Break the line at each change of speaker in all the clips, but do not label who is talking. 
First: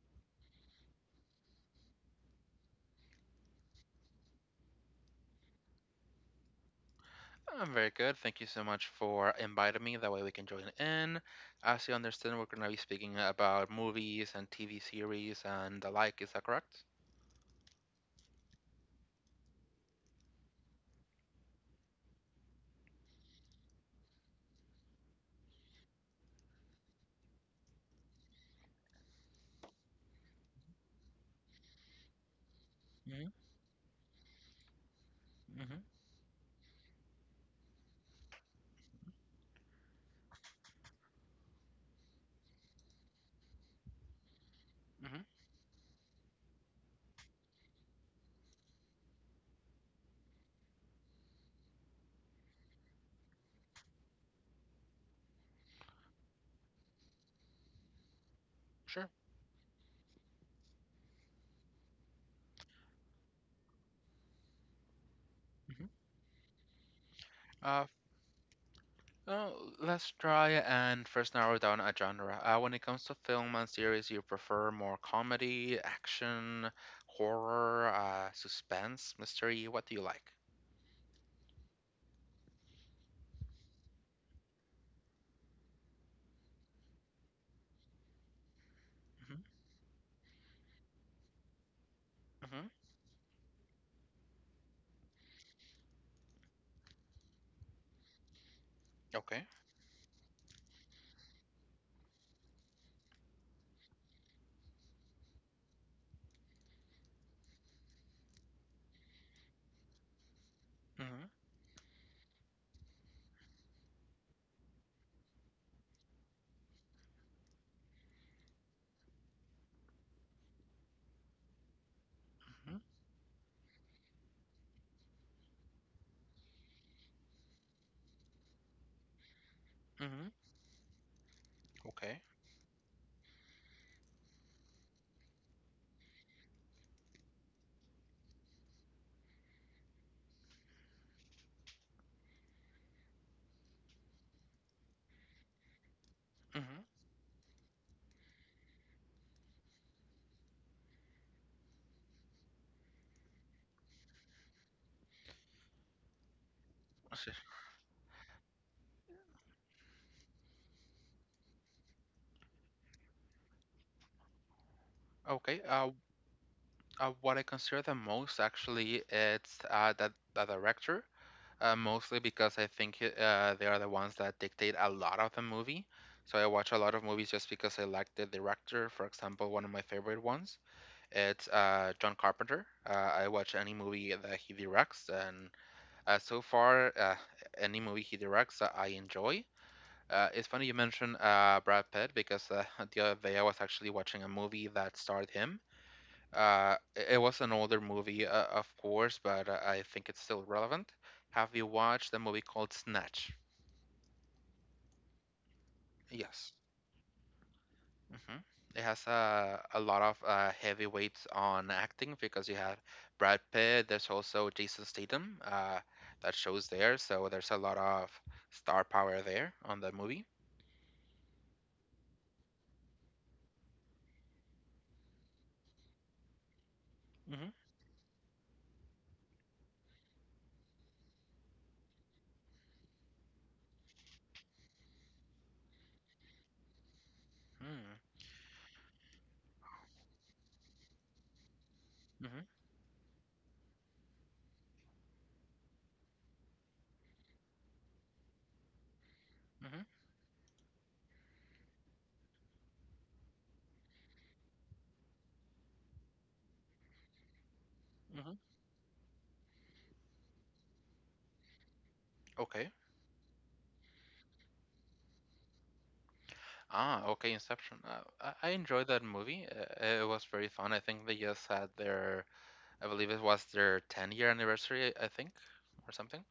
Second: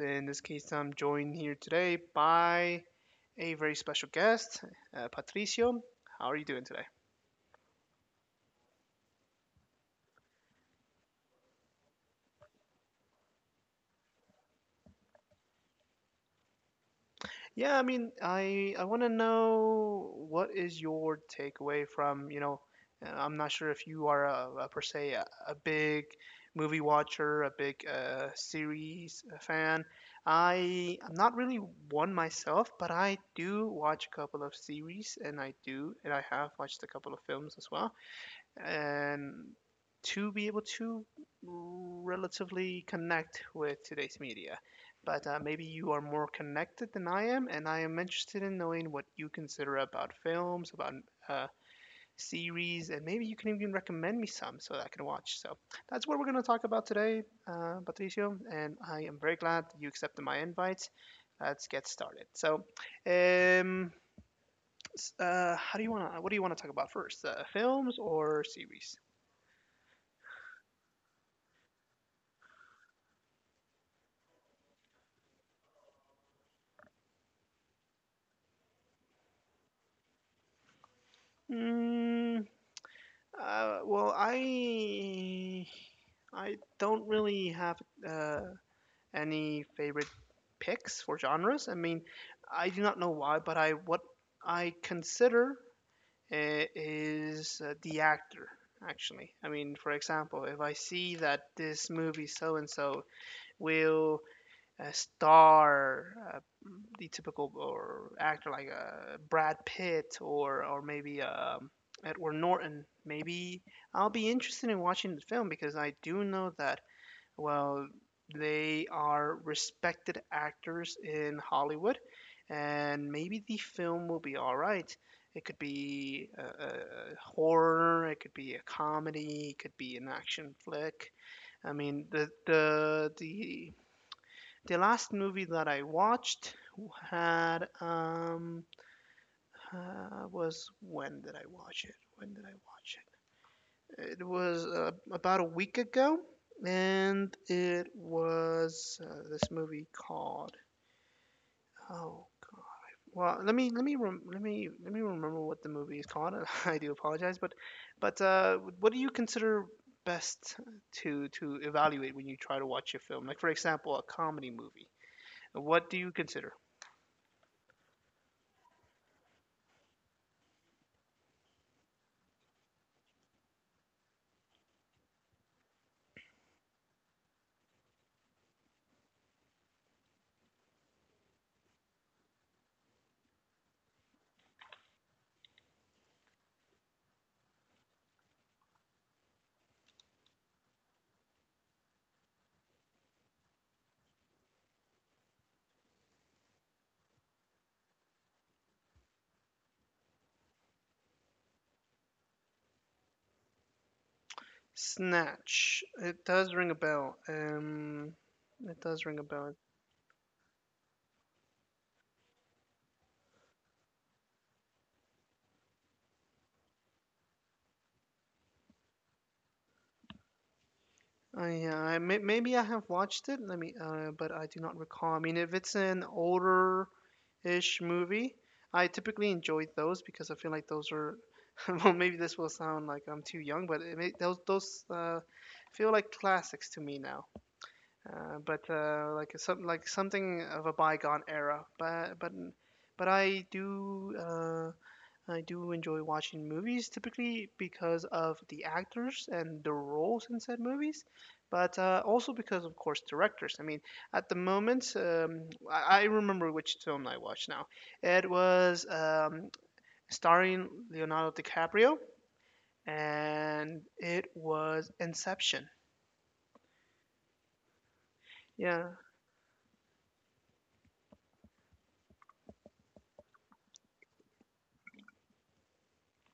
In this case, I'm joined here today by a very special guest, Patricio. How are you doing today?
I'm very good. Thank you so much for inviting me. That way we can join in. As you understand, we're going to be speaking about movies and TV series and the like. Is that correct?
Yeah, I mean, I want to know what is your takeaway from, I'm not sure if you are a per se a big movie watcher, a big series fan. I'm not really one myself, but I
Mm-hmm.
do watch a couple of series, and I
Mm-hmm.
do, and I have watched a couple of films as well and to be able to relatively connect with today's media.
Mm-hmm.
But maybe you are more connected than I am, and I am interested in knowing what you consider about films, about uh, series, and maybe you can even recommend me some so that I can watch. So that's what we're going to talk about today, Patricio, and I
Sure.
am very glad that you accepted my invite. Let's get started. So, um, how do
Mm-hmm.
you want to? What do you want to talk about first?
Uh,
Films or series?
so let's try and first narrow down a genre. When it comes to film and series, you prefer more comedy, action, horror, suspense, mystery. What do you like?
Mm, well, I don't really have uh, any favorite picks for genres. I mean,
Mm-hmm.
I
Mm-hmm.
do not know why, but I what I consider is the actor. Actually, I
Okay.
mean, for example, if I see that this movie so and so will star the typical or actor like Brad Pitt or maybe
Hmm.
Edward Norton, maybe I'll be interested in watching the film because I do know that well they are respected actors in Hollywood,
Mm-hmm.
and maybe the film will be all right. It could be a horror, it could be a comedy, it could be an
Mm-hmm.
action flick. I mean
Okay.
the last movie that I watched had was when did I watch it? When did I watch it? It was about a week ago,
Mm-hmm.
and it was this movie called oh god. Well, let me rem- let me remember what the movie is called. I do apologize, but but what do you consider best to evaluate when you try to watch a film? Like for example, a comedy movie.
Okay.
What do you consider?
What I consider the most actually, it's the director, mostly because I think they are the ones that dictate a lot of the movie. So I watch a lot of movies just because I like the director. For example, one of my favorite ones, it's John Carpenter. I watch any movie that he directs, and so far, any movie he directs, I enjoy. It's funny you mentioned Brad Pitt because the other day I was actually watching a movie that starred him. It was an older movie, of course, but I think it's still relevant. Have you watched a movie called Snatch?
Snatch. It
Yes.
does ring a bell.
Hmm.
It
It has
does ring a bell.
a lot of heavyweights on acting because you have Brad Pitt. There's also Jason Statham that shows there. So there's a lot of star power there on the movie.
Yeah, maybe I have watched it. But I do not recall. I mean, if it's an
Mm-hmm.
older-ish movie, I typically enjoy those because I feel like those are. Well, maybe this will sound like I'm too young, but those those feel like classics to me now.
Mm-hmm.
But like some like something of a bygone era. But I do. I do enjoy watching movies typically because of the actors and the
Mm-hmm.
roles in said movies, but also because, of course, directors. I mean, at the moment, I remember which film I watched now. It
Hmm.
was starring Leonardo DiCaprio,
Okay.
and it was Inception.
Ah, okay. Inception. I
Yeah,
enjoyed that movie. It was very fun. I think they just had their I believe it was their 10-year anniversary, I think, or something.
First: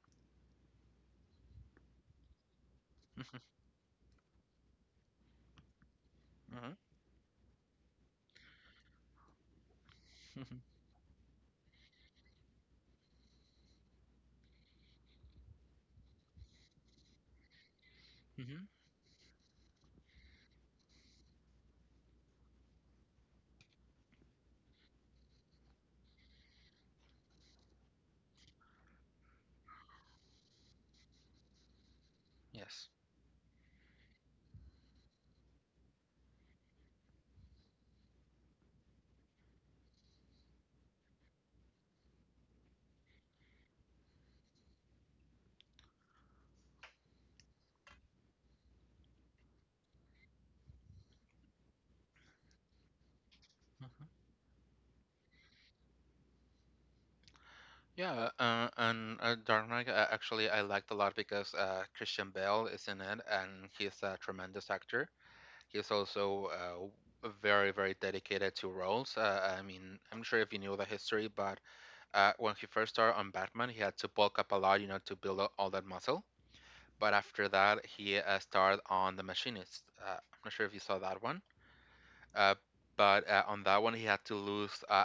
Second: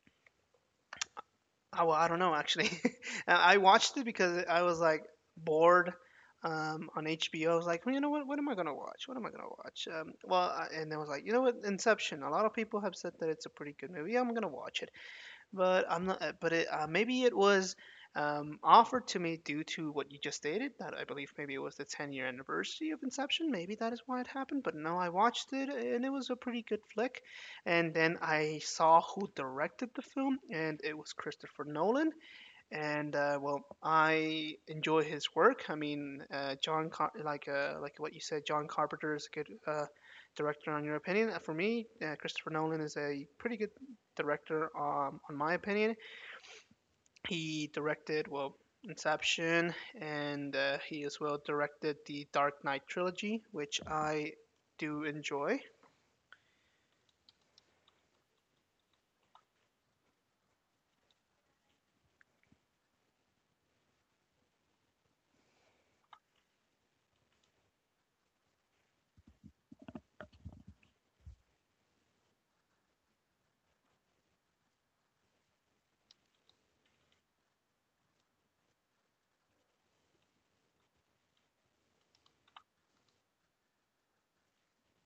well, I don't know actually.
Mm-hmm.
I watched it because I was like bored
Mm-hmm.
on HBO. I was like, well, you know what? What am I gonna watch? What am I gonna watch?
Mm-hmm.
And I was like, you know what? Inception. A lot of people have said that it's a pretty good movie. Yeah, I'm gonna watch it but I'm not. But it, maybe it was
Mm-hmm.
offered to me due to what you just stated. That I believe maybe it was the 10-year anniversary of Inception. Maybe that is why it happened. But no, I watched it and it was a pretty good flick. And then I saw who directed the film, and it was Christopher Nolan
Yes.
and well, I enjoy his work. I mean, John, Car- like what you said, John Carpenter is a good director, on your opinion. For me, Christopher Nolan is a pretty good director, on my opinion. He directed well Inception, and he as well directed the Dark Knight trilogy, which
Mm-hmm.
I do enjoy.
Yeah, and Dark Knight actually I liked a lot because Christian Bale is in it, and he's a tremendous actor. He's also very, very dedicated to roles. I mean, I'm sure if you knew the history, but when he first started on Batman, he had to bulk up a lot, you know, to build up all that muscle. But after that, he starred on The Machinist. I'm not sure if you saw that one. Uh, but on that one, he had to lose uh,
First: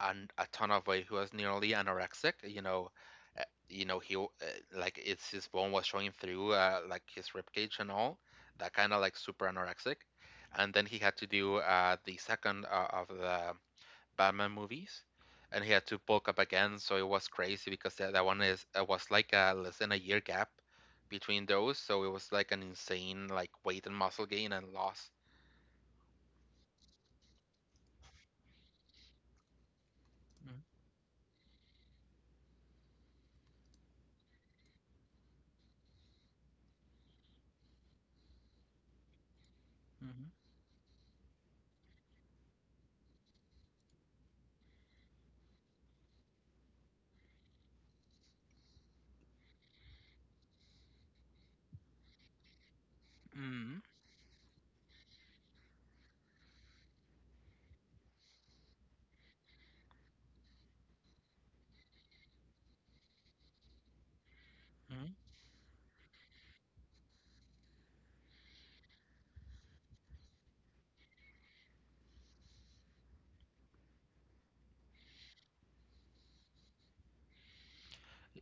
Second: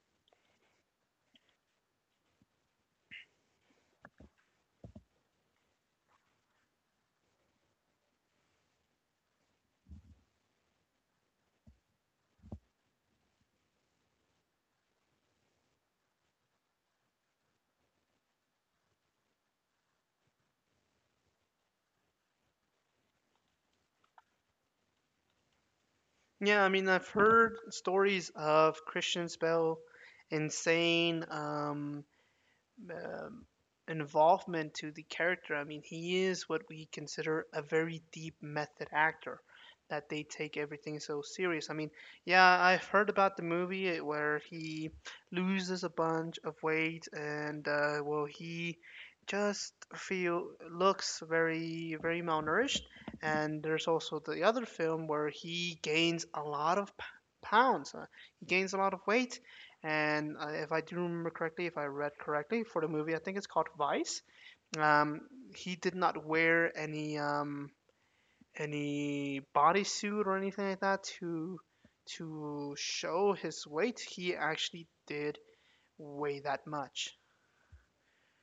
an, a ton of weight. He was nearly anorexic. Uh, you know like it's his bone was showing through, like his ribcage and all. That kind of like super anorexic. And then he had to do the second of the Batman movies, and he had to bulk up again. So it was crazy because that one is it was like a less than a year gap between those. So it was like an insane like weight and muscle gain and loss.
Yeah, I mean, I've heard stories of Christian Bale, insane. Um, involvement to the character. I mean, he is what we consider a very deep method actor, that they
Mm-hmm.
take everything so serious. I mean, yeah, I've heard about the movie where he loses a bunch of weight and well, he just feel looks very very malnourished. And
Mm-hmm.
there's also the other film where he gains a lot of pounds. He gains a lot of weight and if I do remember correctly, if I read correctly for the movie, I think it's called Vice. Um, he did not wear any bodysuit or anything like that to show his weight. He actually did weigh that much.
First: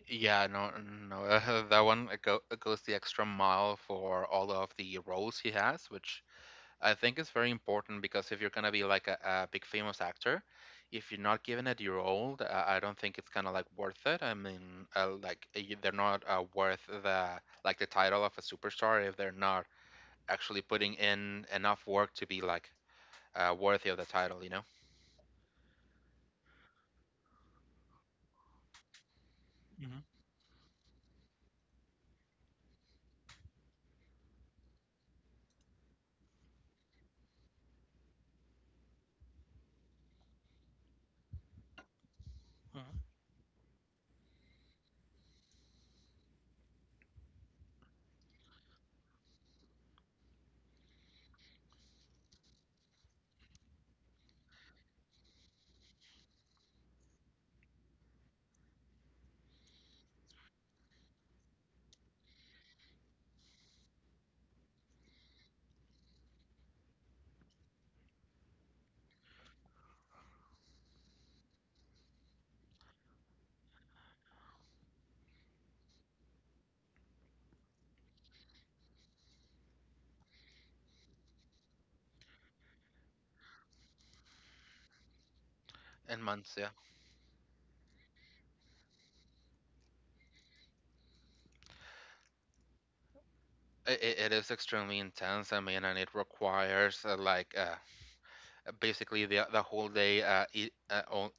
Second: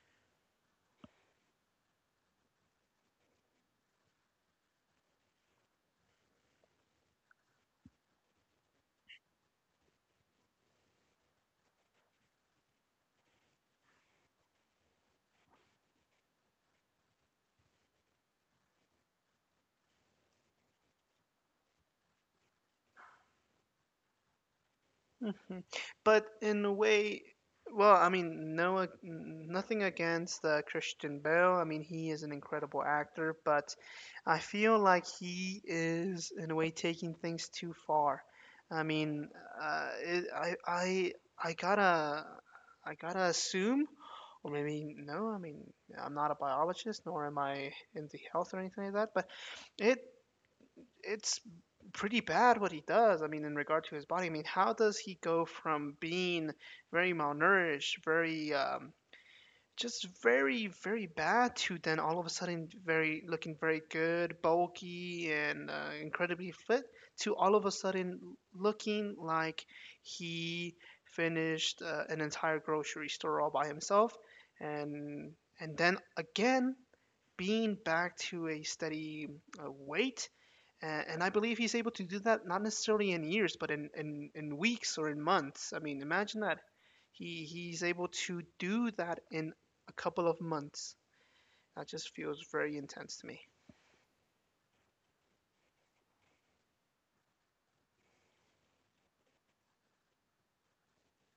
Yeah, no, no, that one it goes the extra mile for all of the roles he has, which I think is very important because if you're gonna be like a big famous actor, if you're not given it your role, I don't think it's kind of like worth it. I mean, like they're not worth the like the title of a superstar if they're not actually putting in enough work to be like worthy of the title, you know?
Mhm. But in a way, well, I mean, no, nothing
Hmm.
against Christian Bale. I mean, he is an incredible actor, but I feel like he is, in a way, taking things too far. I mean, it, I gotta,
Hmm.
I gotta assume, or maybe no. I mean, I'm not a biologist, nor am I into health or anything like that. But it it's pretty bad what he does. I mean, in regard to his body, I mean, how does he go from being very malnourished, very just very very bad to then all of a sudden very looking very good, bulky and incredibly fit to all of a sudden looking like he finished an entire grocery store all by himself and and then again being back to a steady weight And I believe he's able to do that not necessarily in years, but in weeks or in months. I mean,
In
imagine
months,
that
yeah.
he's able to do that in a couple of months. That just feels very intense to me.
It is extremely intense. I mean, and it requires basically the whole day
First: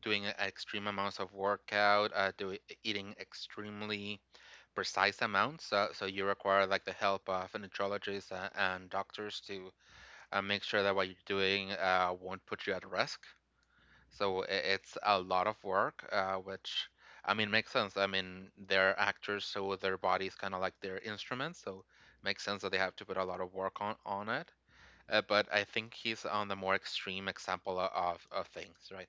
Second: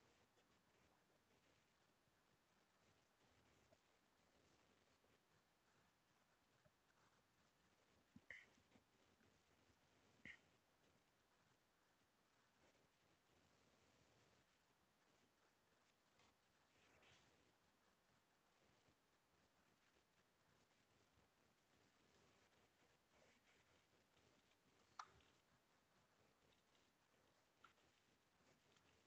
doing extreme amounts of workout, doing eating extremely precise amounts. So you require like the help of nutritionists and doctors to make sure that what you're doing won't put you at risk. So it's a lot of work, which I mean makes sense. I mean they're actors, so their bodies kind of like their instruments, so makes sense that they have to put a lot of work on it. But I think he's on the more extreme example of things, right?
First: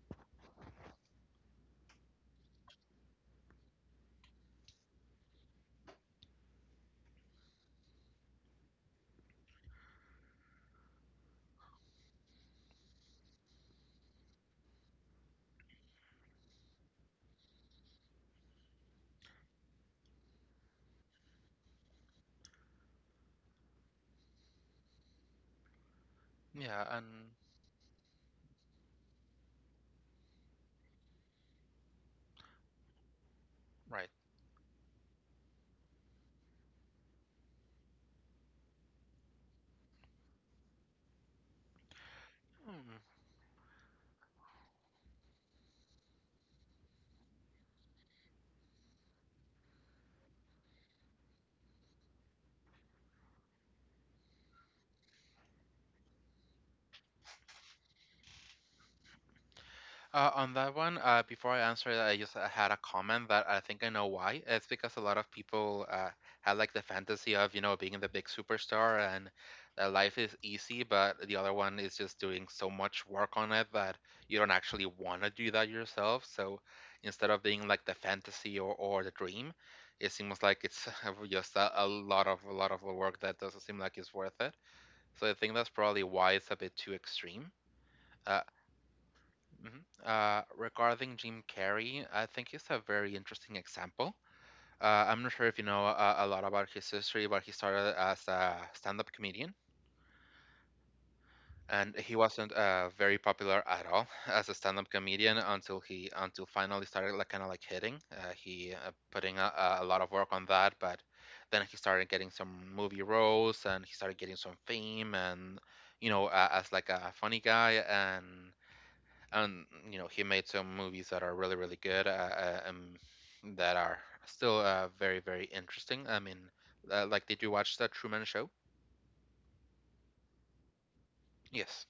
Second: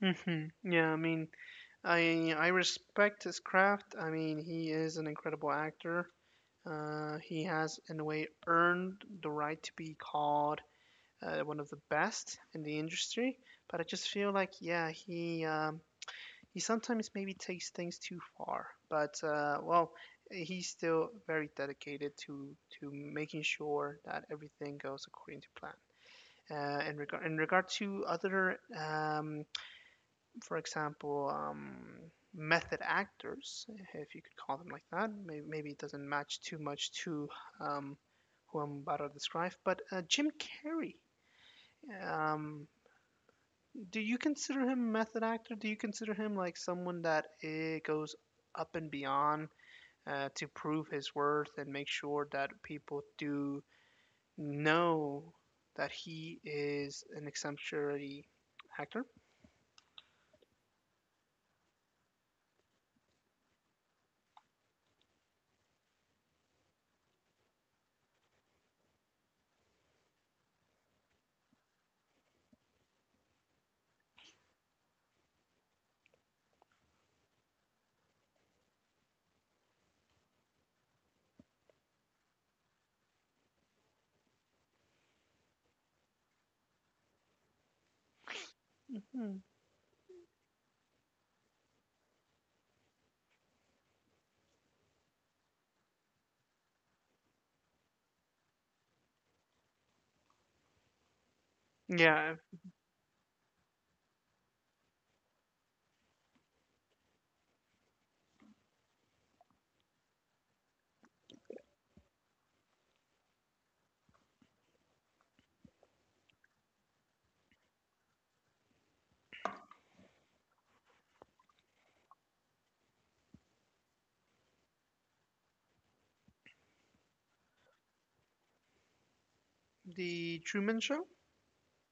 hmm Yeah, I mean, I respect his craft. I mean, he is an incredible actor. He has, in a way, earned the right to be called one of the best in the industry. But I just feel like, yeah, he sometimes maybe takes things too far, but well, he's still very dedicated to making sure that everything goes according to plan.
Yeah, and
In regard to for example, method actors,
right.
if you could call them like that, maybe, maybe it doesn't match too much to um, who I'm about to describe, but Jim Carrey. Um,
Hmm.
do you consider him a method actor? Do you consider him like someone that it goes up and beyond to prove his worth and make sure that people do know that he is an exemplary actor?
On that one, before I answer that, I just had a comment that I think I know why. It's because a lot of people had like the fantasy of, you know, being the big superstar and that life is easy, but the other one is just doing so much work on it that you don't actually want to do that yourself. So instead of being like the fantasy or the dream, it seems like it's just a lot of work that doesn't seem like it's worth it. So I think that's probably why it's a bit too extreme. Uh,
Hmm.
Mhm. Regarding Jim Carrey, I think he's a very interesting example. I'm not sure if you know a lot about his history, but he started as a stand-up comedian, and he
Yeah,
wasn't very popular at all as a stand-up comedian until finally started like kind of like hitting. He putting a lot of work on that, but then he started getting some movie roles and he started getting some fame and you know as like a funny guy and you know he made some movies that are really really good that are still very very interesting I mean like did you watch The Truman Show?
the Truman Show.
Yes.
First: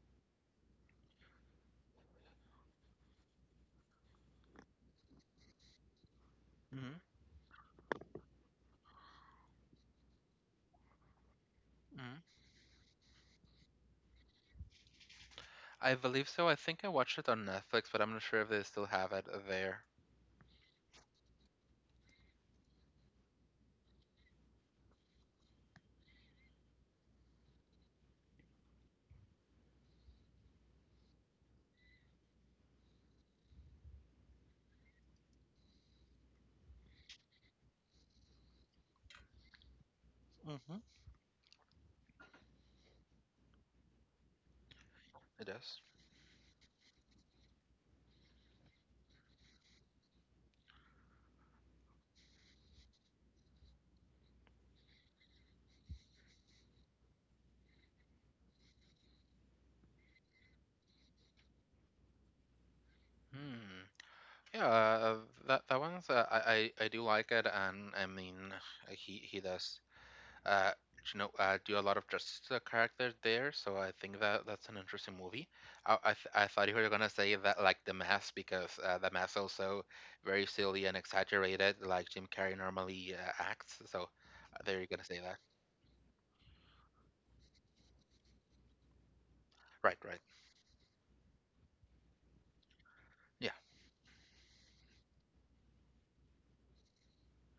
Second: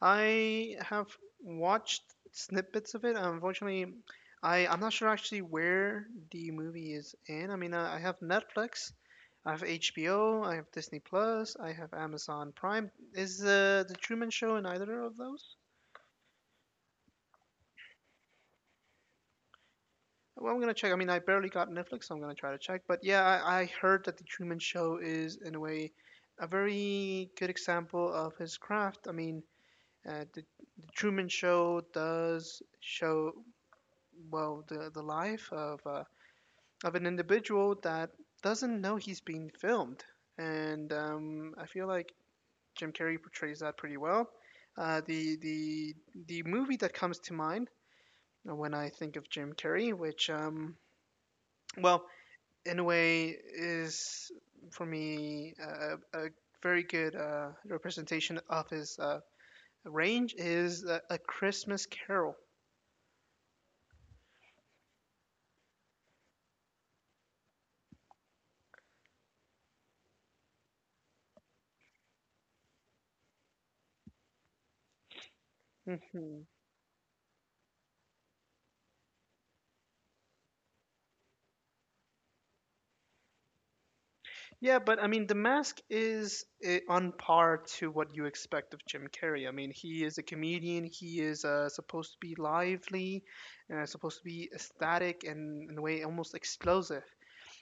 I have watched snippets of it. Unfortunately, I'm not sure actually where the movie
Hmm.
is in. I mean, I have Netflix, I have HBO, I have Disney Plus, I have
Hmm.
Amazon Prime. Is the Truman Show in either of those?
I believe so. I think I watched it on Netflix, but I'm not sure if they still have it there.
Well, I'm gonna check. I mean, I barely got Netflix, so I'm gonna try to check. But yeah, I heard that the Truman Show is in a way a very good example of his craft. I mean, uh, the, the Truman Show does show. Well the life of an individual that doesn't know he's being filmed,
Hmm,
and I feel like Jim Carrey portrays that pretty well. Uh, the
it does.
the the movie that comes to mind when I think of Jim Carrey, which well in a way is for me a very good representation of his range, is A Christmas Carol.
Hmm. Yeah, that that one's I do like it, and I mean he does uh, you know, do a lot of justice to the character there, so I think that that's an interesting movie. I thought you were gonna say that like The Mask because The Mask also very silly and exaggerated, like Jim Carrey normally acts. So
Yeah,
there you're
but I
gonna say
mean, The
that.
Mask is on par to what you expect of Jim Carrey. I mean,
Right,
he is a
right.
comedian. He is supposed to be lively,
Yeah.
supposed to be ecstatic, and in a way almost explosive.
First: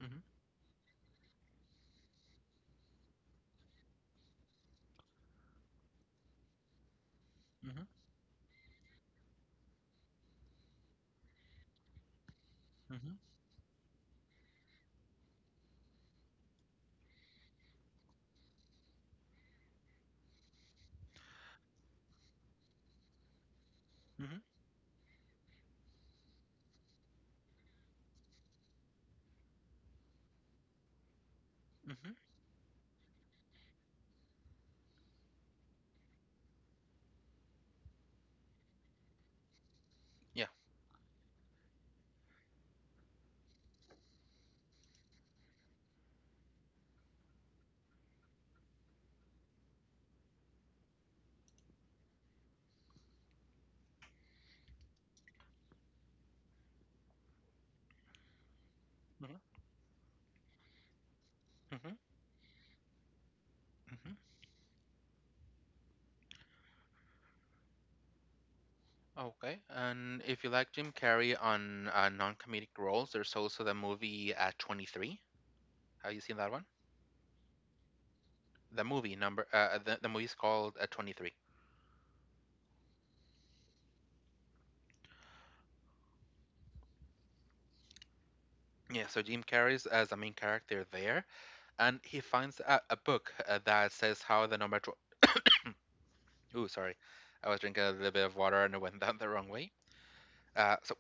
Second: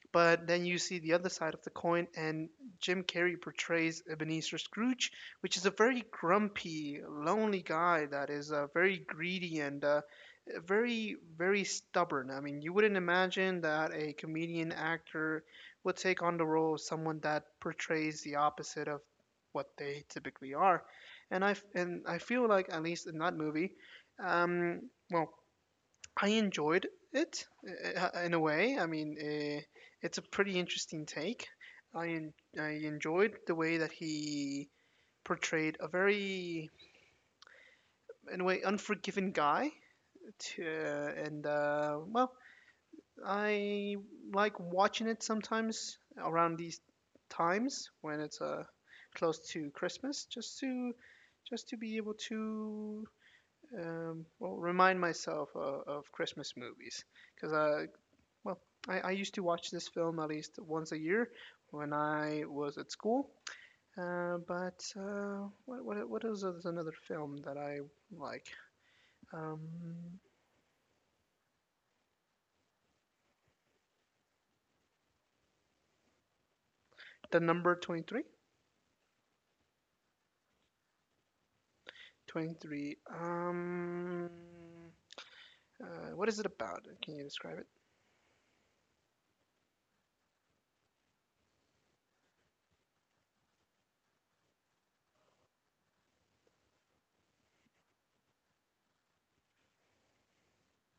Mhm.
But then you see the other side of the coin, and Jim Carrey portrays Ebenezer Scrooge, which is a very grumpy, lonely
Mhm.
guy that is very greedy and very, very stubborn. I mean, you wouldn't
Mhm.
imagine that a comedian actor would take on the role of someone that portrays the opposite of what they typically are. And I feel like, at least in that movie,
Mhm.
um, well, I enjoyed it in a way. I mean, it's a pretty interesting take. I
Mhm.
en- I enjoyed the way that he portrayed a very, in a way, unforgiving guy.
Yeah.
To, I like watching it sometimes around these times when it's close to Christmas, just to be able to remind myself of Christmas movies because uh, Well, I, I used
Mhm.
to watch this film at least once a year
Mhm.
when I was at school.
Mhm.
But what is, Another film that I like?
Okay.
Um,
And if you like Jim Carrey on non-comedic roles, there's also the movie 23. Have you seen that one?
the number 23?
The movie is called 23.
23. What is it about? Can you describe it?
Yeah, so Jim Carrey's as a main character there, and he finds a book that says how the number. Ooh, sorry, I was drinking a little bit of water and it went down the wrong way. So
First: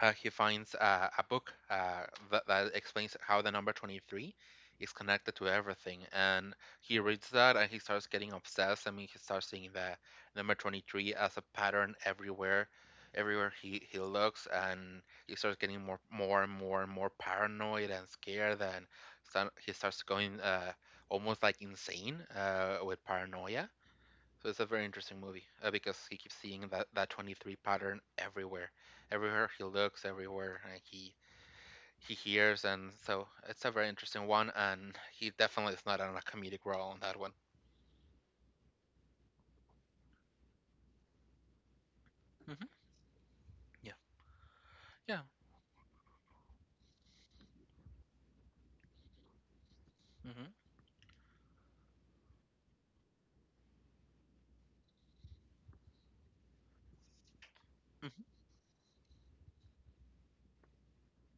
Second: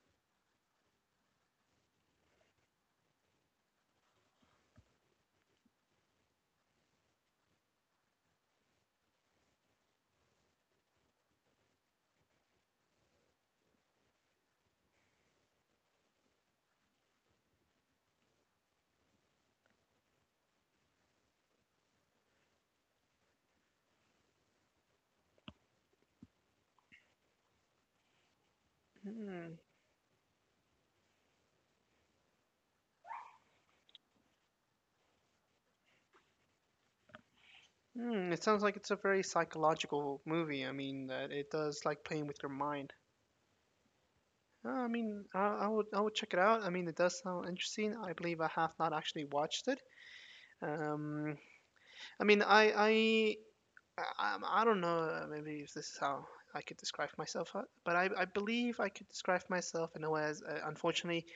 he finds a book that, that explains how the number 23 is connected to everything and he reads that and he starts getting obsessed. I mean, he starts seeing the number 23 as a pattern everywhere, everywhere he looks and he starts getting more and more and more paranoid and scared and he starts going almost like insane with paranoia. So it's a very interesting movie because he keeps seeing that 23 pattern everywhere. Everywhere
Hmm.
he looks, everywhere he hears, and so it's a very interesting one. And he definitely is not on a comedic role on that one.
Hmm. It sounds like it's a very psychological movie. I mean, that it does like playing with your
Hmm.
mind.
Yeah,
I
yeah.
mean, I would check it out. I mean, it does sound interesting. I believe I have not actually watched it.
Mm-hmm.
Um, I mean, I don't know. Maybe if this is how I could describe myself, but I,
Mm-hmm.
I believe I could describe myself in a way as, unfortunately,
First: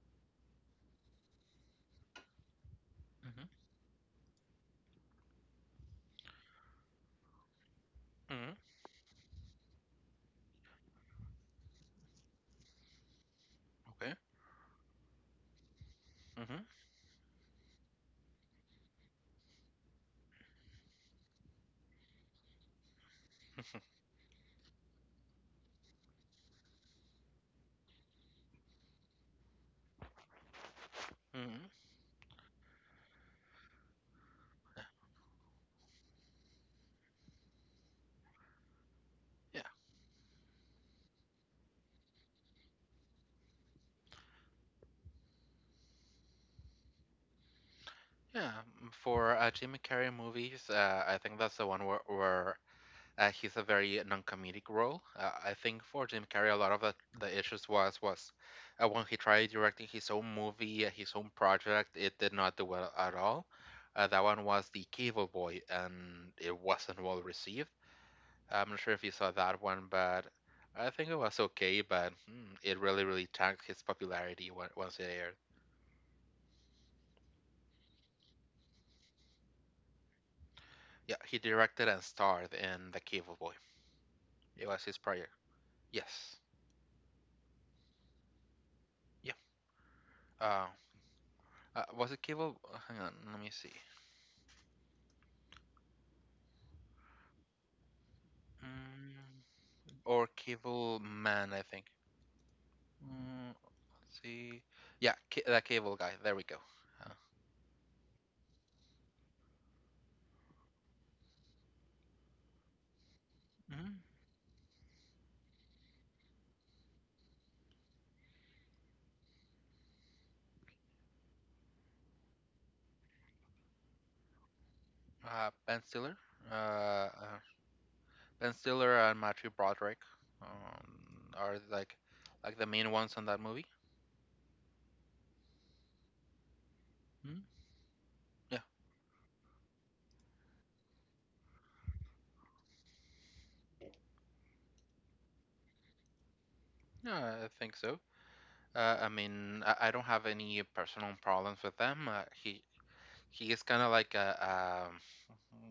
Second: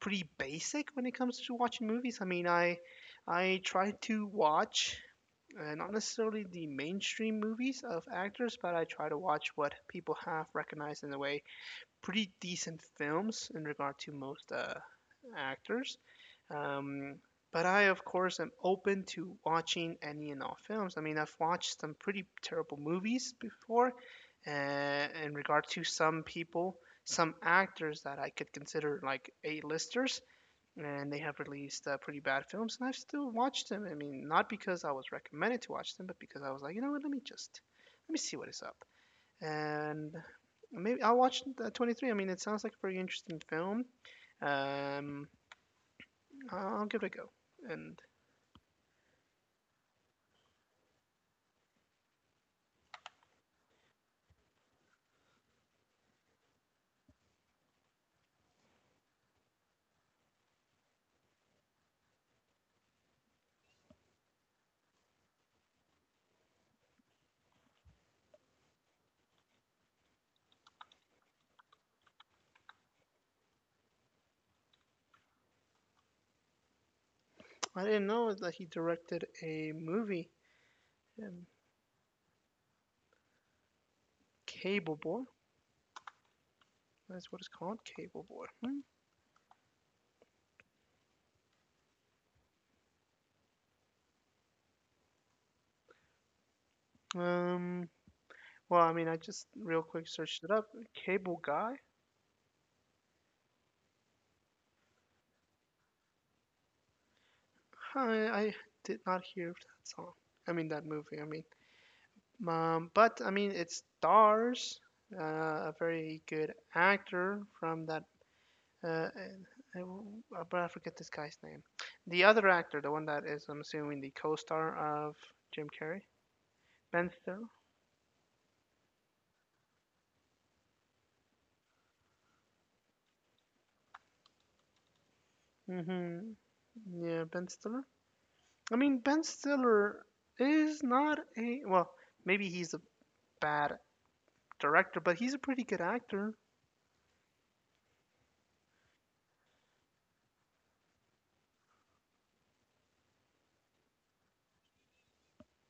pretty basic when it comes to watching movies. I mean, I try to watch. Not necessarily the mainstream movies of
Mm-hmm. Mm-hmm.
actors, but I try to watch what people have recognized in a way pretty decent films in regard to
Okay.
most actors.
Mm-hmm.
Um, but I, of course, am open to watching any and all films. I mean, I've watched some pretty terrible movies before, in regard to some people, some actors that I could consider like A-listers, and they have
Mm-hmm.
released pretty bad films, and I've still watched them. I mean, not because I was recommended to watch them, but because I was like, you know what, let me just, let me see what is up
Yeah,
and maybe I'll watch the 23. I mean, it sounds like a pretty interesting film. Um, I'll give it a go. And
yeah. For Jim Carrey movies, I think that's the one where uh, he's a very non-comedic role. I think for Jim Carrey, a lot of the issues was when he tried directing his own movie, his own project, it did not do well at all. That one was The Cable Boy, and it wasn't well received. I'm not sure if you saw that one, but I think it was okay. But mm, it really, really tanked his popularity once it aired.
I didn't know that he directed a movie,
Yeah, he
um,
directed and starred in The Cable Boy. It was
Cable
his
Boy.
project. Yes.
That's what it's called, Cable Boy. Hmm.
Yeah. Uh, was it Cable? Uh, hang on, let me see.
Um, I mean, I
Mm,
just real quick
or
searched it up.
Cable
Cable
Man, I
Guy.
think. Mm, let's see. Yeah, that Cable guy. There we go. Uh,
Huh, I did not hear of that song. I mean, that movie. I mean, but I mean, it
mhm.
stars a very good actor from that Uh, and- but I forget this guy's name. The other actor, the one that is, I'm assuming, the co-star of Jim
Ben
Carrey,
Stiller. Uh,
Ben
uh,
Stiller.
Ben Stiller and Matthew Broderick are like the main ones in that movie.
hmm Yeah,
Mm,
Ben Stiller.
yeah,
I mean, Ben Stiller is not a well. Maybe he's a bad director, but he's a pretty good actor.
yeah, I think so. I mean, I don't have any personal problems with them. He is kind of like a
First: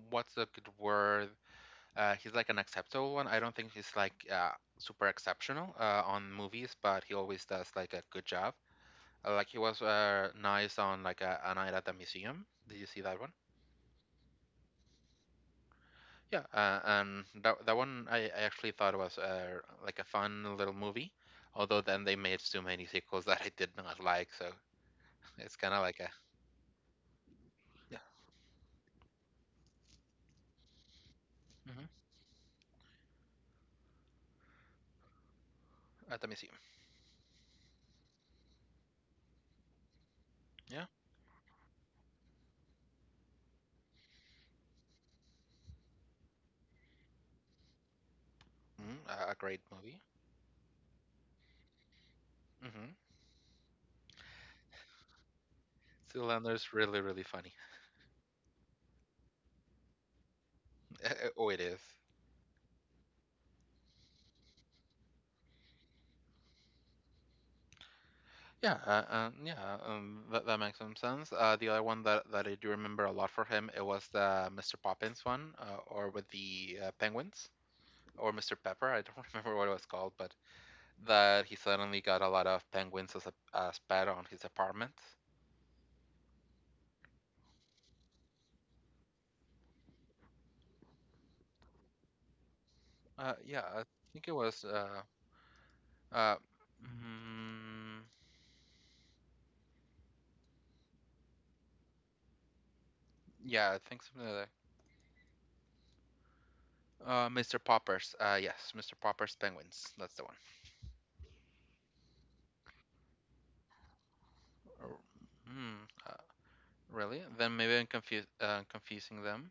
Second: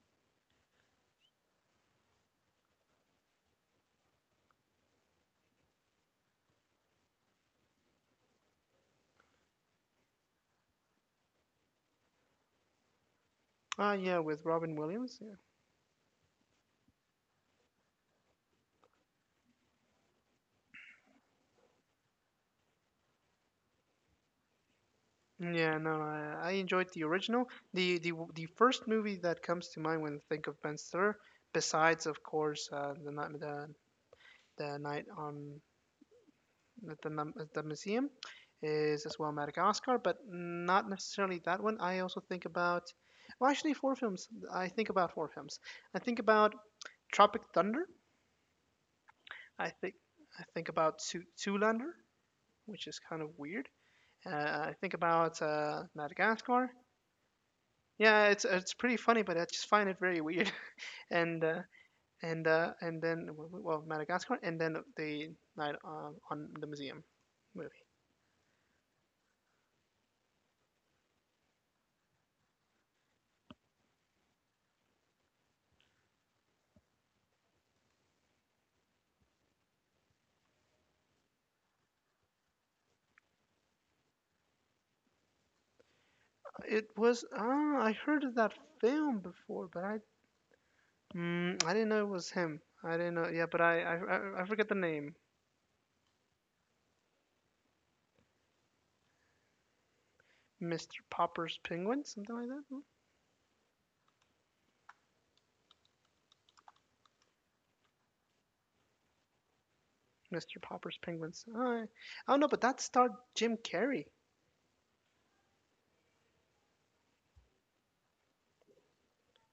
what's a good word? He's like an acceptable one. I don't think he's like super exceptional on movies, but he always does like a good job. Like he was nice on like a night at the museum. Did you see that one?
Ah, yeah, with Robin Williams. Yeah,
Yeah, and that that one I actually thought was like a fun little movie. Although then they made too many sequels that I did not like, so it's kind
yeah.
of like
No,
a
I enjoyed the original. The
yeah.
first movie that comes to mind when I think of Ben Stiller,
Hmm.
besides, of course, the night on
At the museum.
the, the museum is as well Madagascar, but
Yeah,
not necessarily that one. I also think about, well, actually, four films. I think about four films. I think about Tropic Thunder.
a great
I think
movie.
I think about Zoolander, which is
Mm-hmm.
kind of weird. Uh, I think about
Still, and
Madagascar.
there's really really funny.
Yeah, it's pretty funny, but I just find it very weird. And
Oh, it
uh,
is.
and then Madagascar, and then the night on the museum movie.
Yeah, that makes some sense. The other one that I do remember a lot for him, it was the Mr. Poppins one, or with the penguins, or Mr. Pepper. I don't remember what it was called, but that he suddenly got a lot of penguins as a as pet on his apartment.
It was ah, I heard of that film before, but I I didn't know it was him. I didn't know. Yeah, but
Yeah,
I
I
I,
think it
I I
was.
forget the name.
Uh, mm,
Mr. Popper's Penguins, something like that. Hmm?
yeah, I think something like that. Mr. Poppers. Yes, Mr. Poppers penguins. That's the one.
Mr. Popper's Penguins. I don't know, but that starred Jim Carrey.
Or- Hmm. Uh, Really? Then maybe I'm confused. Confusing them.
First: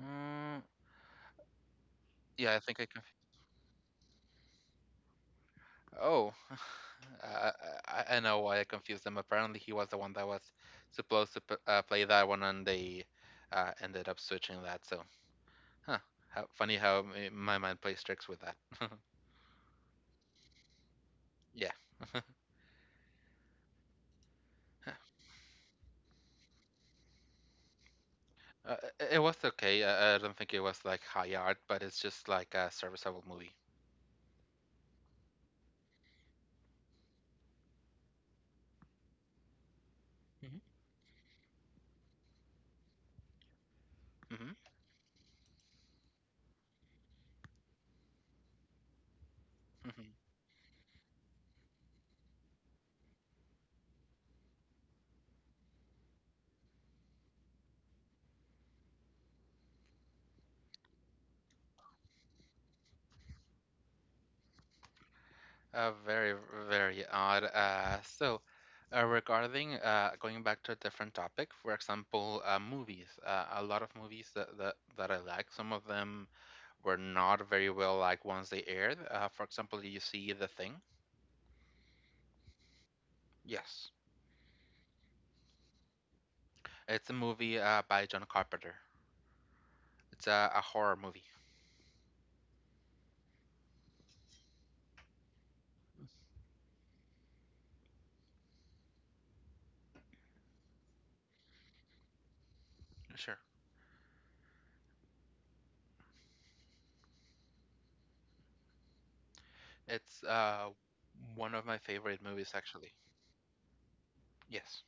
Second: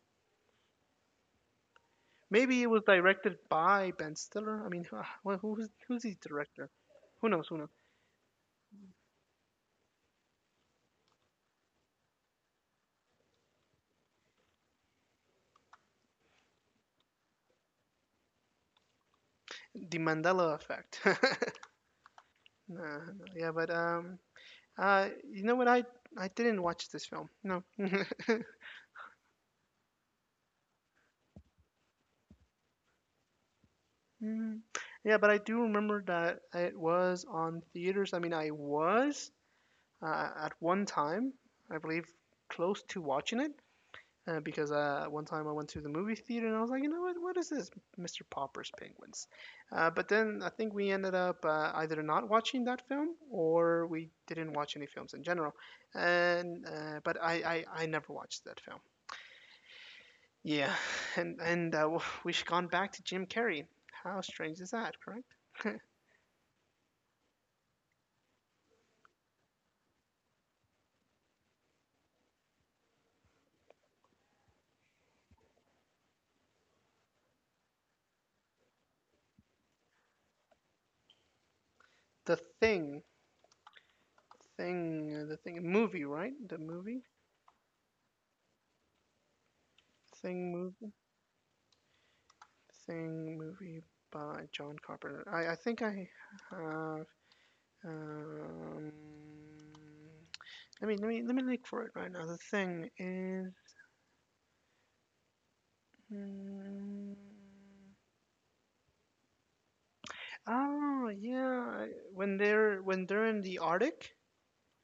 Mm, yeah, I
Maybe it
think
was
I conf-
directed by Ben Stiller. I mean, who- who's who's the
Oh,
director? Who knows?
I,
Who knows?
I know why I confused them. Apparently, he was the one that was supposed to play that one, and they ended up switching that. So, huh? How funny how my mind plays tricks with that.
The Mandela Effect. nah,
Yeah,
no. yeah, but you know what? I didn't watch this film. No.
it was okay. I don't think it was like high art, but it's just like a serviceable movie.
Mm, yeah, but I do remember that it was on theaters. I mean, I was at
Mhm.
one time, I believe, close to watching it
Hmm.
because one time I went to the movie theater and I was like, you know what is this, Mr. Popper's Penguins? But
Hmm.
then I think we ended up either not watching that film or we didn't watch any films in general. And uh, but I, I never watched that film. Yeah, and we've gone back to Jim Carrey. How strange is that, correct?
Very, very odd. So, regarding going back to a different topic, for example, movies. A lot of movies that I like. Some of them were not very well like once they aired. For example, do you see The Thing?
The Thing,
Yes,
Thing, the Thing movie, right? The movie,
it's a movie by John Carpenter. It's
Thing
a horror
movie,
movie.
Thing movie by John Carpenter. I think I have. Um, Let me look for it right now. The Thing
Sure.
is. mm,
It's
Oh
one of my
yeah,
favorite
when
movies
they're
actually.
in the Arctic,
Yes.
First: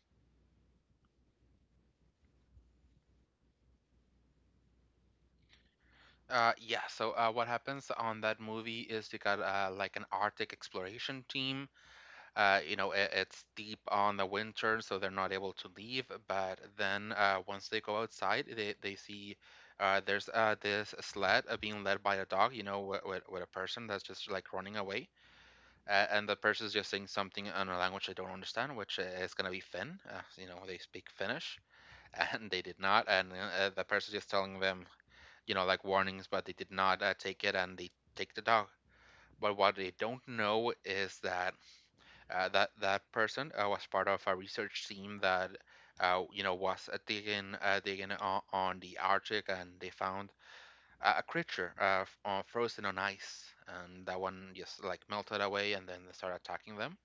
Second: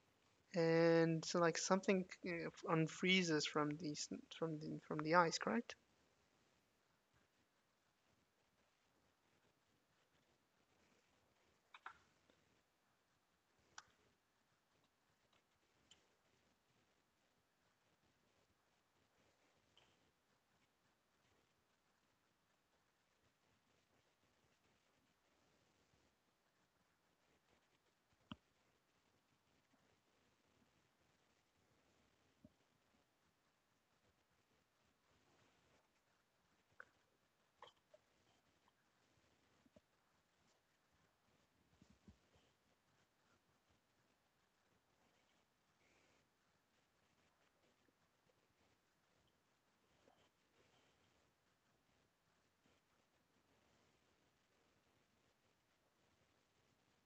and so like something unfreezes from the from the ice, correct?
Yeah, so what happens on that movie is you got like an Arctic exploration team. You know, it's deep on the winter, so they're not able to leave. But then once they go outside, they see there's this sled being led by a dog, you know, with a person that's just like running away. And the person's just saying something in a language I don't understand, which is going to be Finn. You know, they speak Finnish, and they did not. And the person's just telling them, you know, like warnings, but they did not take it, and they take the dog. But what they don't know is that that that person was part of a research team that you know was digging on the Arctic, and they found a creature frozen on ice, and that one just like melted away, and then they started attacking them.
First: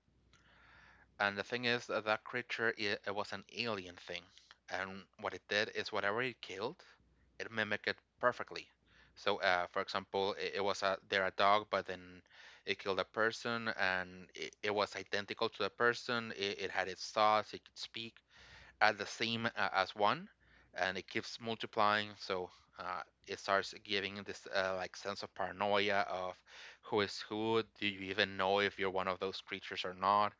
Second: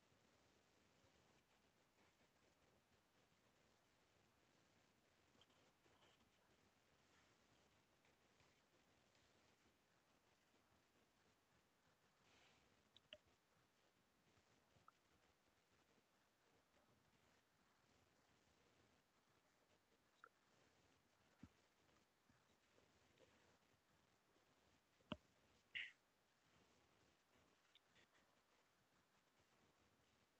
And the thing is that that creature it was an alien thing, and what it did is whatever it killed, it mimicked it perfectly. So, for example, it was a they're a dog, but then it killed a person, and it was identical to the person. It had its thoughts, it could speak at the same as one, and it keeps multiplying. So it starts giving this like sense of paranoia of who is who. Do you even know if you're one of those creatures or not?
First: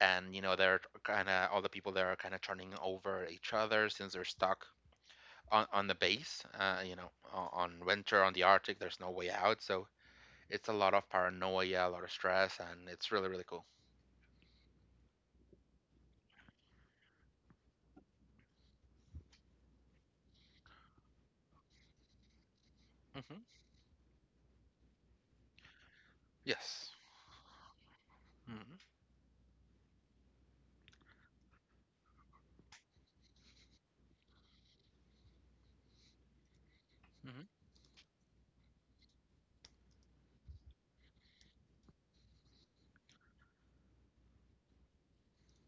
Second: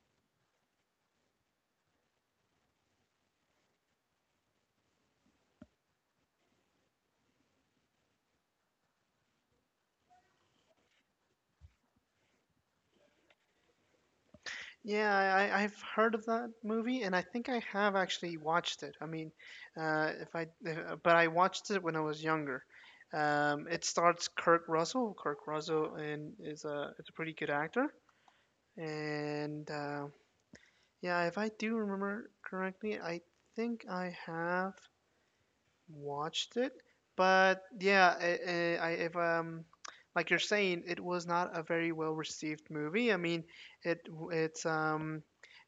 And you know they're kind of all the people there are kind of turning over each other since they're stuck on the base, you know, on winter on the Arctic, there's no way out. So it's a lot of paranoia, a lot of stress, and it's really really cool.
Yeah, I've heard of that movie, and I think I have actually watched it. I mean, if I, but I watched it when I was younger.
Hmm.
It starts Kirk Russell. Kirk Russell and
Yes.
is a pretty good actor.
Hmm.
And Yeah, if I do remember correctly, I think I have watched it,
Hmm.
but yeah, I- if like you're saying, it was not a very well received movie. I mean, it's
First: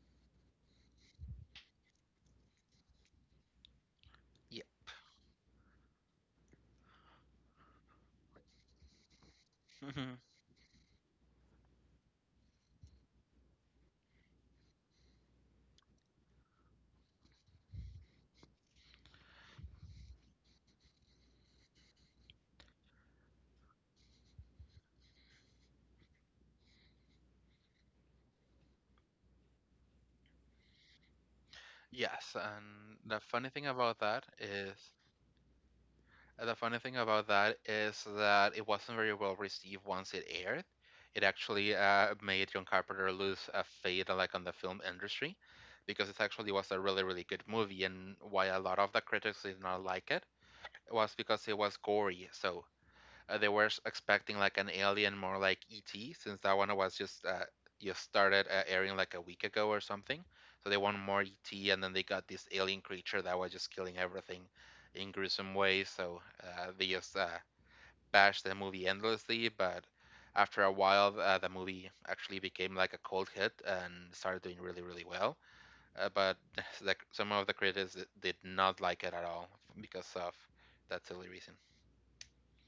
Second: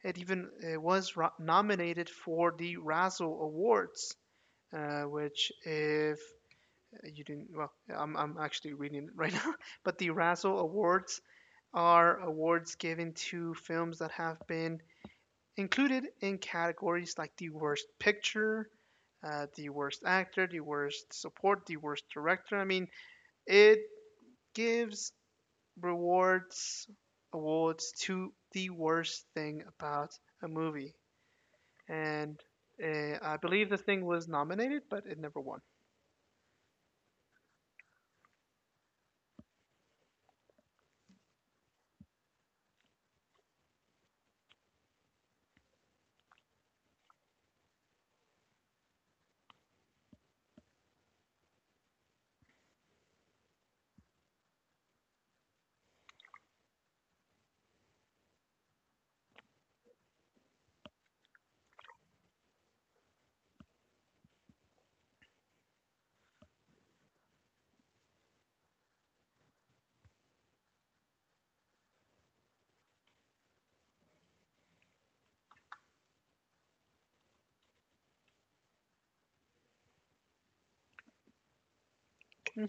it even it was nominated for the Razzle Awards,
Yeah.
which if you didn't, well, I'm actually reading it right now, but the
Mm-hmm.
Razzle Awards are awards given to films that have been included in categories like the worst picture, the worst actor, the worst support, the worst director. I mean, it gives rewards, awards to the worst thing about a movie.
yes
And
and the
I
funny thing
believe the
about
thing
that
was
is
nominated, but it never won.
the funny thing about that is that it wasn't very well received once it aired. It actually made John Carpenter lose a fade like on the film industry, because it actually was a really really good movie, and why a lot of the critics did not like it was because it was gory. So they were expecting like an alien more like ET, since that one was just started airing like a week ago or something. So they want more ET, and then they got this alien creature that was just killing everything in gruesome ways. So they just bashed the movie endlessly, but after a while, the movie actually became like a cold hit and started doing really, really well. But the, some of the critics did not like it at all because of that silly reason.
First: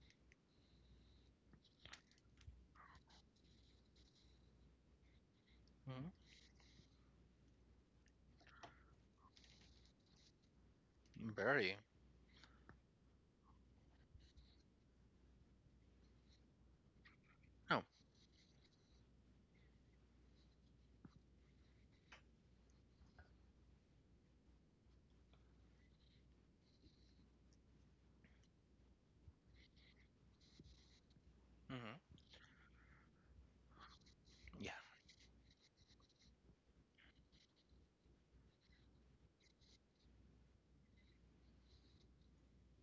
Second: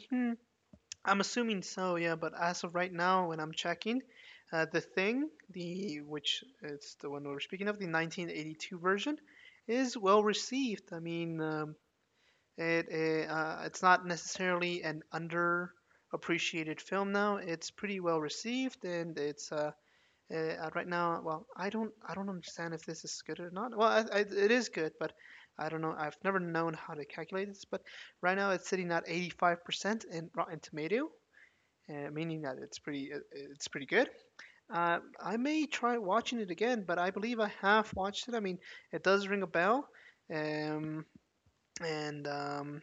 Hmm I'm assuming so, yeah, but as of right now, when I'm checking, the thing, the
Mhm.
which it's the one we're speaking of, the 1982 version, is well received. I mean,
Very.
it, it's not necessarily an underappreciated film now. It's
No.
pretty well received, and it's right now. Well, I don't understand if this is good or not. Well, it is good, but I don't know. I've never known how to calculate this, but right now it's sitting at 85% in Rotten Tomato
Mhm.
meaning that it's pretty good.
Yeah,
Uh, I may try watching it again, but I believe I have watched it. I mean, it does ring a bell, um, and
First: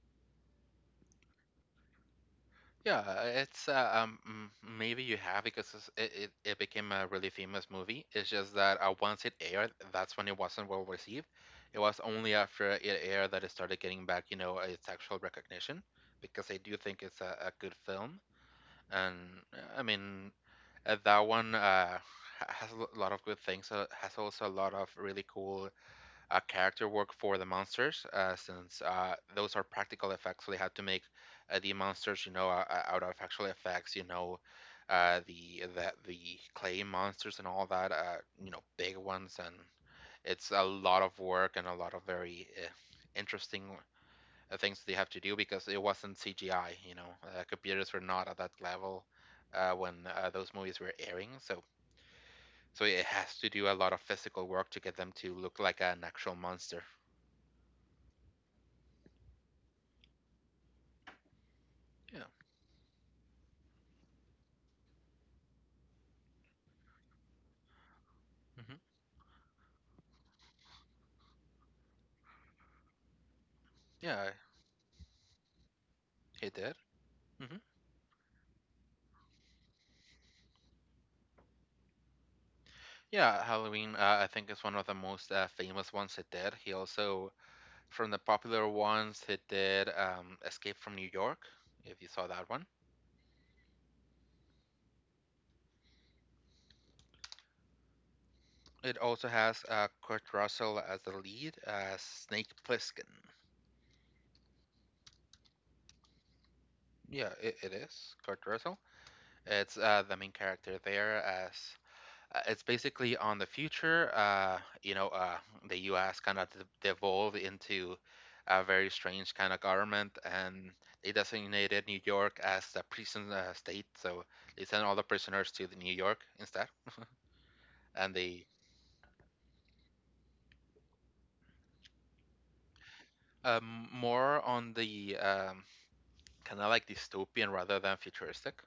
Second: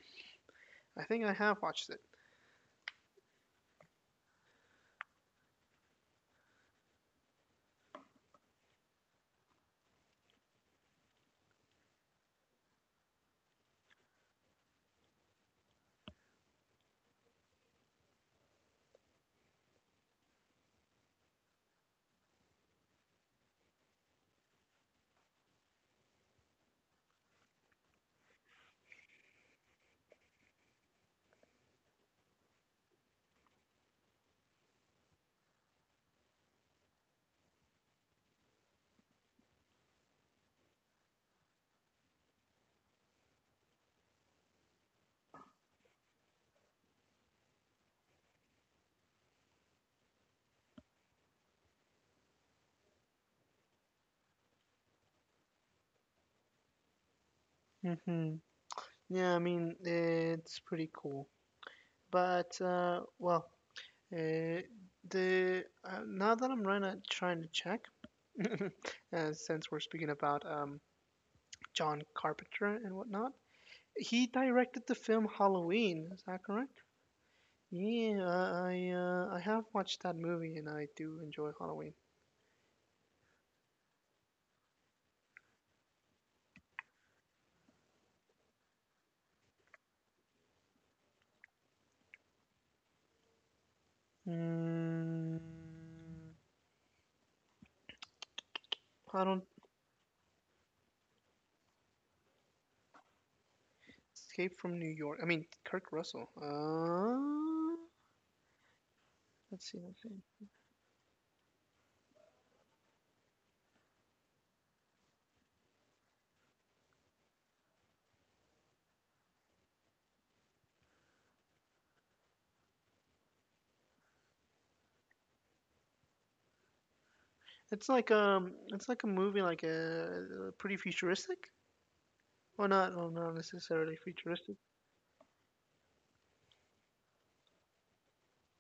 I think I have watched
yeah, maybe you have, because it it became a really famous movie. It's just that once it aired, that's when it wasn't well received. It was only after it aired that it started getting back, you know, its actual recognition, because I do think it's a good film. And I mean, that one has a lot of good things. Has also a lot of really cool character work for the monsters, since those are practical effects. So they had to make the monsters, you know, out of actual effects. You know, the clay monsters and all that. You know, big ones, and it's a lot of work and a lot of very interesting things they have to do because it wasn't CGI. You know, computers were not at that level when those movies were airing. So. So it has to do a lot of physical work to get them to look like an actual monster.
it. Hmm Yeah, I mean, it's pretty cool.
Yeah.
But well, uh, the Now that I'm right now trying to check,
Hmm.
since we're speaking about John Carpenter and whatnot,
Yeah,
he directed the film Halloween. Is that
he did.
correct?
Hmm.
Yeah, I have watched that movie and I do enjoy Halloween.
Yeah, Halloween, I think, is one of the most famous ones he did. He also, from the popular ones, he did Escape from New York, if you saw that one.
Mm,
It also
I don't
has Kurt Russell as the lead, Snake Plissken.
escape from New York. I mean Kirk Russell.
Yeah, it is Kurt Russell. It's
Let's see. Let's
the main
see.
character there as it's basically on the future. You know, the U.S. kind of devolved into a very strange kind of government, and they designated New York as the prison state. So they sent all the prisoners to the New York instead, and they
It's like a movie like a, pretty futuristic. Well, not necessarily
more
futuristic.
on the kind of like dystopian rather than futuristic.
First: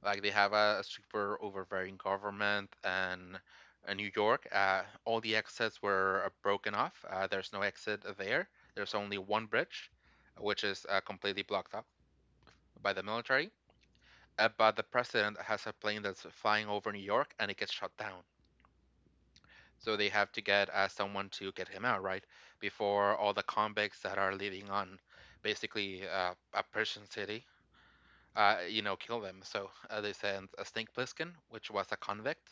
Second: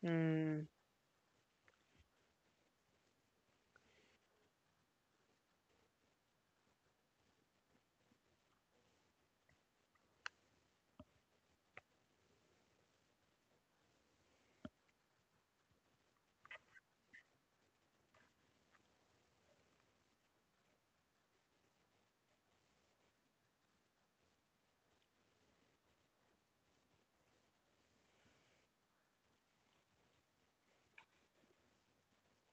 Like they have
Mm,
a super overbearing government, and in New York, all the exits were broken off. There's no exit there. There's only one bridge, which is completely blocked up by the military. But the president has a plane that's flying over New York, and it gets shot down. So they have to get someone to get him out, right? Before all the convicts that are living on basically a Persian city, you know, kill them. So they sent a Snake Plissken, which was a convict,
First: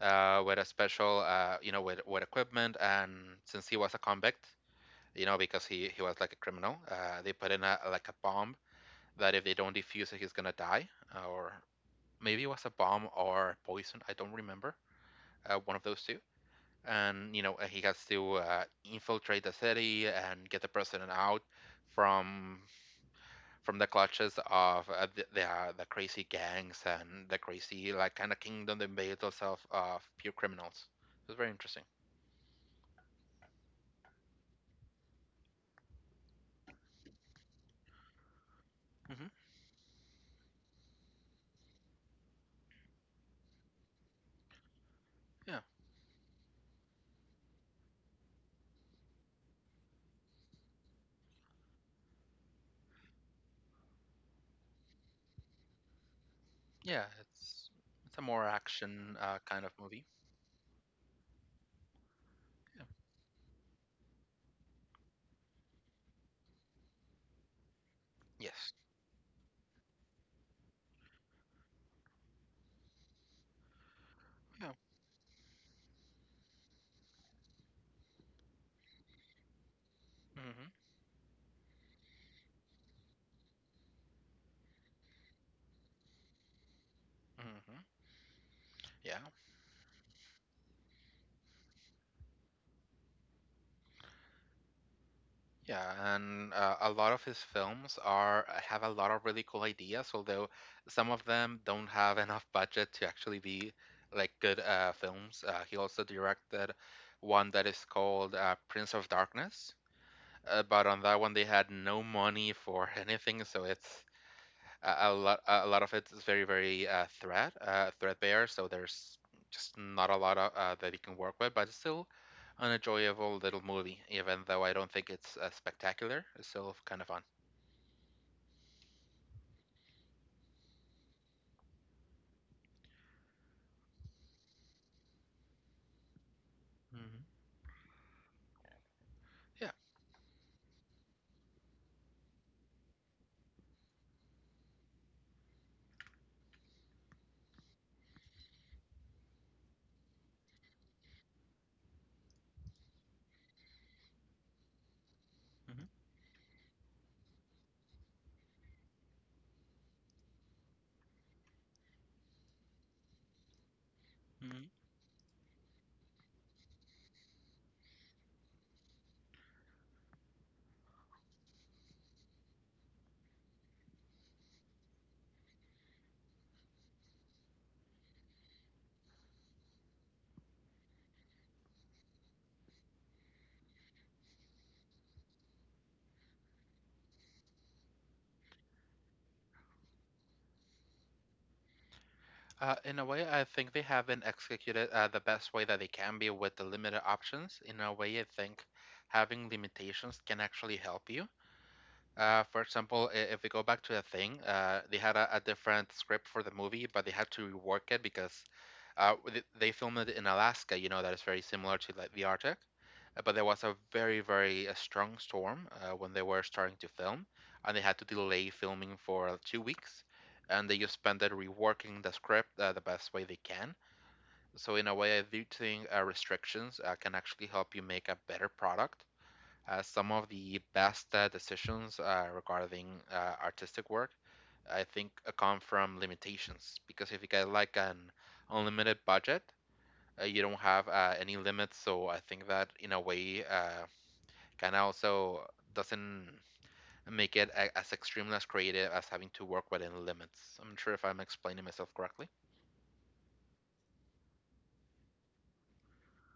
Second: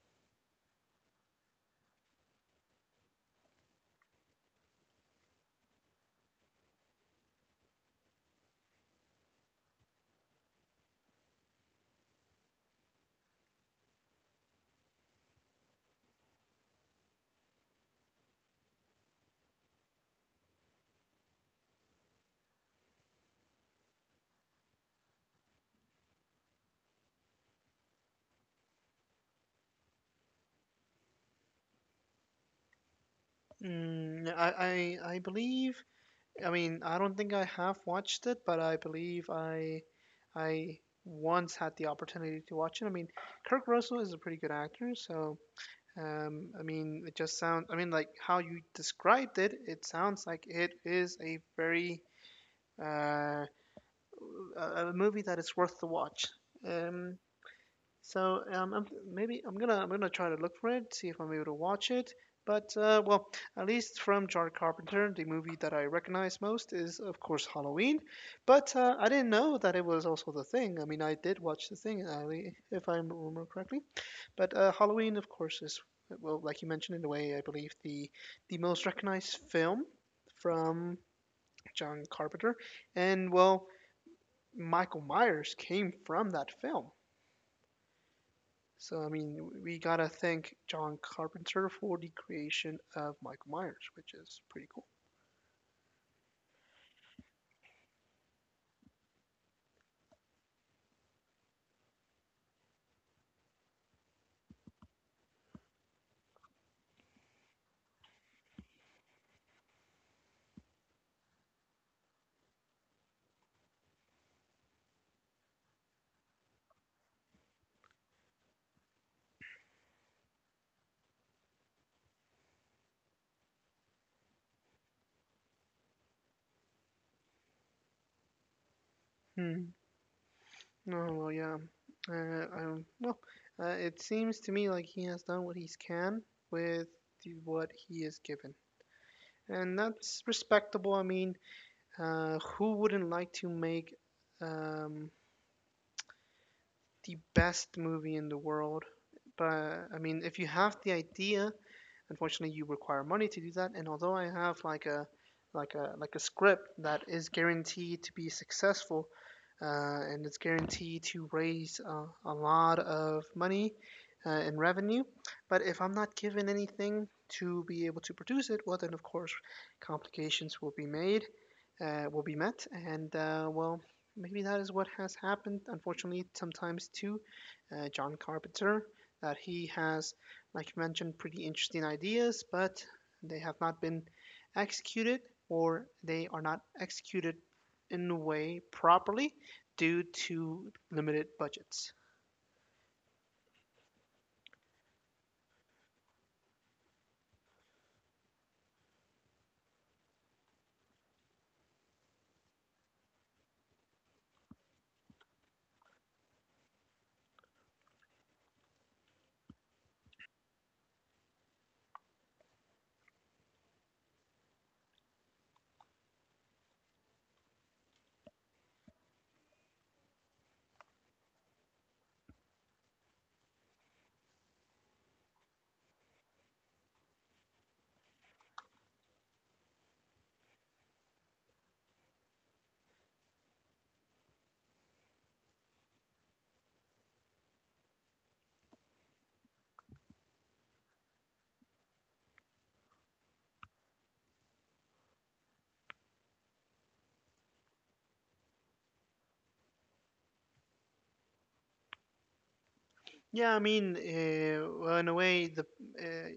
with a special, you know, with equipment. And since he was a convict, you know, because he was like a criminal, they put in a, like a bomb that if they don't defuse it, he's gonna die. Or maybe it was a bomb or poison. I don't remember. One of those two. And you know, he has to infiltrate the city and get the president out from from the clutches of the crazy gangs and the crazy like kind of kingdom that made itself of pure criminals. It was very interesting.
I believe I mean, I don't think I have watched it, but I believe
Mhm.
I once had the opportunity to watch it. I mean, Kirk Russell is a pretty good actor, so
Yeah,
I mean, it just sounds. I mean, like how you described it, it sounds like it is a very uh, a movie that is worth the watch.
yeah,
Um,
it's a
so
more
um, I'm,
action
Maybe
kind of
I'm gonna
movie.
try to look for it, see if I'm able to watch it. But
Yeah.
uh, well, at least from John Carpenter, the movie that I recognize most is of course Halloween. But
Yes.
I didn't know that it was also The Thing. I mean, I did watch The Thing, I if I remember correctly. But
Yeah.
Halloween, of course, is well, like you mentioned in a way, I believe the most recognized film
Hmm.
from John Carpenter, and well, Michael Myers came from that film.
Hmm.
So I
Yeah.
mean, we gotta thank John Carpenter for the creation of Michael Myers, which is pretty cool.
Yeah, and a lot of his films are have a lot of really cool ideas, although some of them don't have enough budget to actually be like good films. He also directed one that is called Prince of Darkness, but on that one they had no money for anything, so it's a, a lot of it is very very threadbare, so there's just not a lot of, that you can work with, but it's still an enjoyable little movie, even though I don't think it's spectacular, it's still kind of fun.
Hmm. No, well, yeah. I don't. It seems to me like he has done what he can with
Yeah.
what he is given,
Mm-hmm. Yeah.
and that's respectable. I mean, who wouldn't like to make um, the best movie in the world? But I mean, if you have the idea unfortunately you require money to do that and although I have like a
Mm-hmm.
like a script that is guaranteed to be successful and it's guaranteed to raise a lot of money in
Mm-hmm.
revenue but if I'm not given anything to be able to produce it well then of course complications will be made will be met and well maybe that is what has happened unfortunately sometimes to john carpenter that he has like you mentioned, pretty interesting ideas, but they have not been executed or they are not executed in a way properly due to limited budgets.
In a way I think they haven't executed the best way that they can be with the limited options. In a way I think having limitations can actually help you. For example, if we go back to the thing, they had a different script for the movie, but they had to rework it because they filmed it in Alaska. You know that is very similar to like the Arctic. But there was a very very strong storm when they were starting to film, and they had to delay filming for 2 weeks, and they just spent it reworking the script the best way they can. So in a way, I do think restrictions can actually help you make a better product. Some of the best decisions regarding artistic work, I think, come from limitations, because if you get like an unlimited budget, you don't have any limits. So I think that in a way kind of also doesn't make it as extremely as creative as having to work within limits. I'm not sure if I'm explaining myself correctly.
Yeah, I mean, well, in a way, the uh,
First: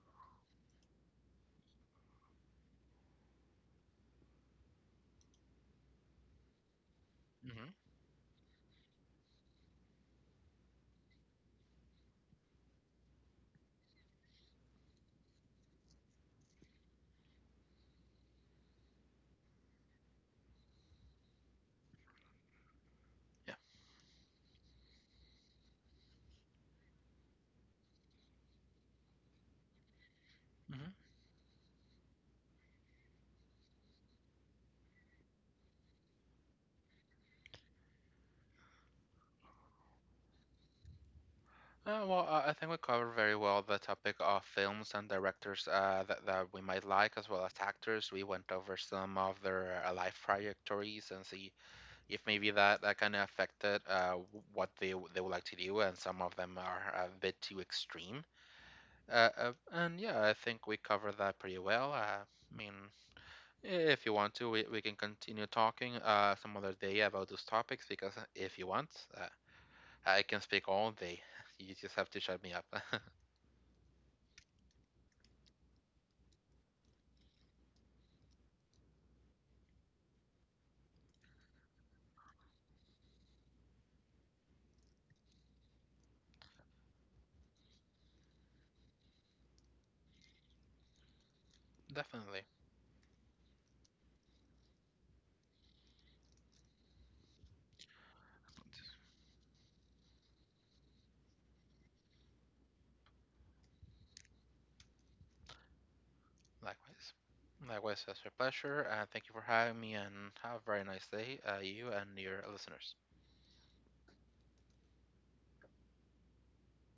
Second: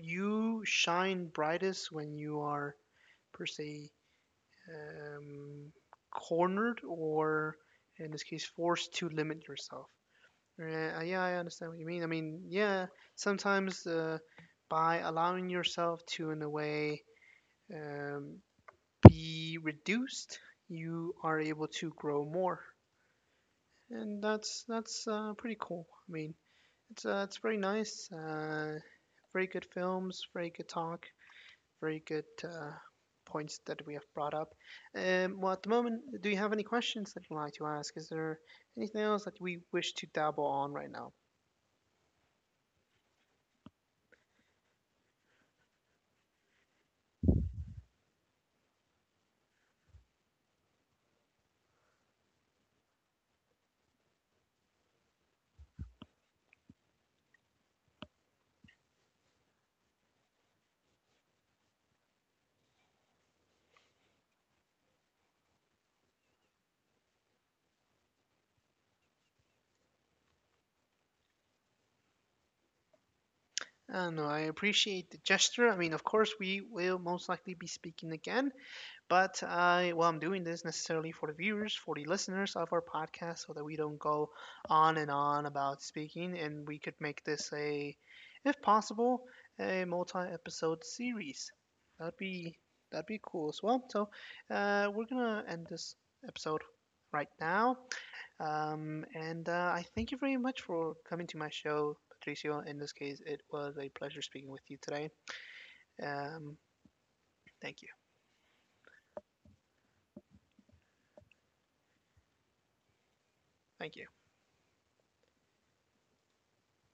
you shine brightest when you are per se um, cornered or
Hmm.
in this case forced to limit yourself Right, yeah, I understand what you mean. I mean, yeah, sometimes by allowing yourself to, in a way, um, be reduced, you are able to grow more,
Yeah.
and that's pretty cool. I mean, it's very nice. Very good films, very good
Hmm.
talk, very good points that we have brought up. Well, at the moment, do you have any questions that you'd like to ask? Is there anything else that we wish to dabble on right now?
Well, I think we covered very well the topic of films and directors that we might like, as well as actors. We went over some of their life trajectories and see if maybe that kind of affected what they, they would like to do, and some of them are a bit too extreme. And yeah, I think we covered that pretty well. I mean, if you want to, we can continue talking some other day about those topics, because if you want, uh, I can speak all day. You just have to shut me up.
No, I appreciate the gesture. I mean, of course, we will most likely be speaking again, but I, well, I'm doing this necessarily for the viewers, for the listeners of our podcast, so that we don't go on and on about speaking, and we could make this a, if possible, a multi-episode series. That'd
Definitely.
be That'd be cool as well. So, we're gonna end this episode right now. And I thank you very much for coming to my show, Patricio. In this case, it was a pleasure speaking with you today. Um,
Likewise.
thank you.
Likewise, it's a pleasure. Thank you for having me, and have a very nice day, you and your listeners.
Thank you.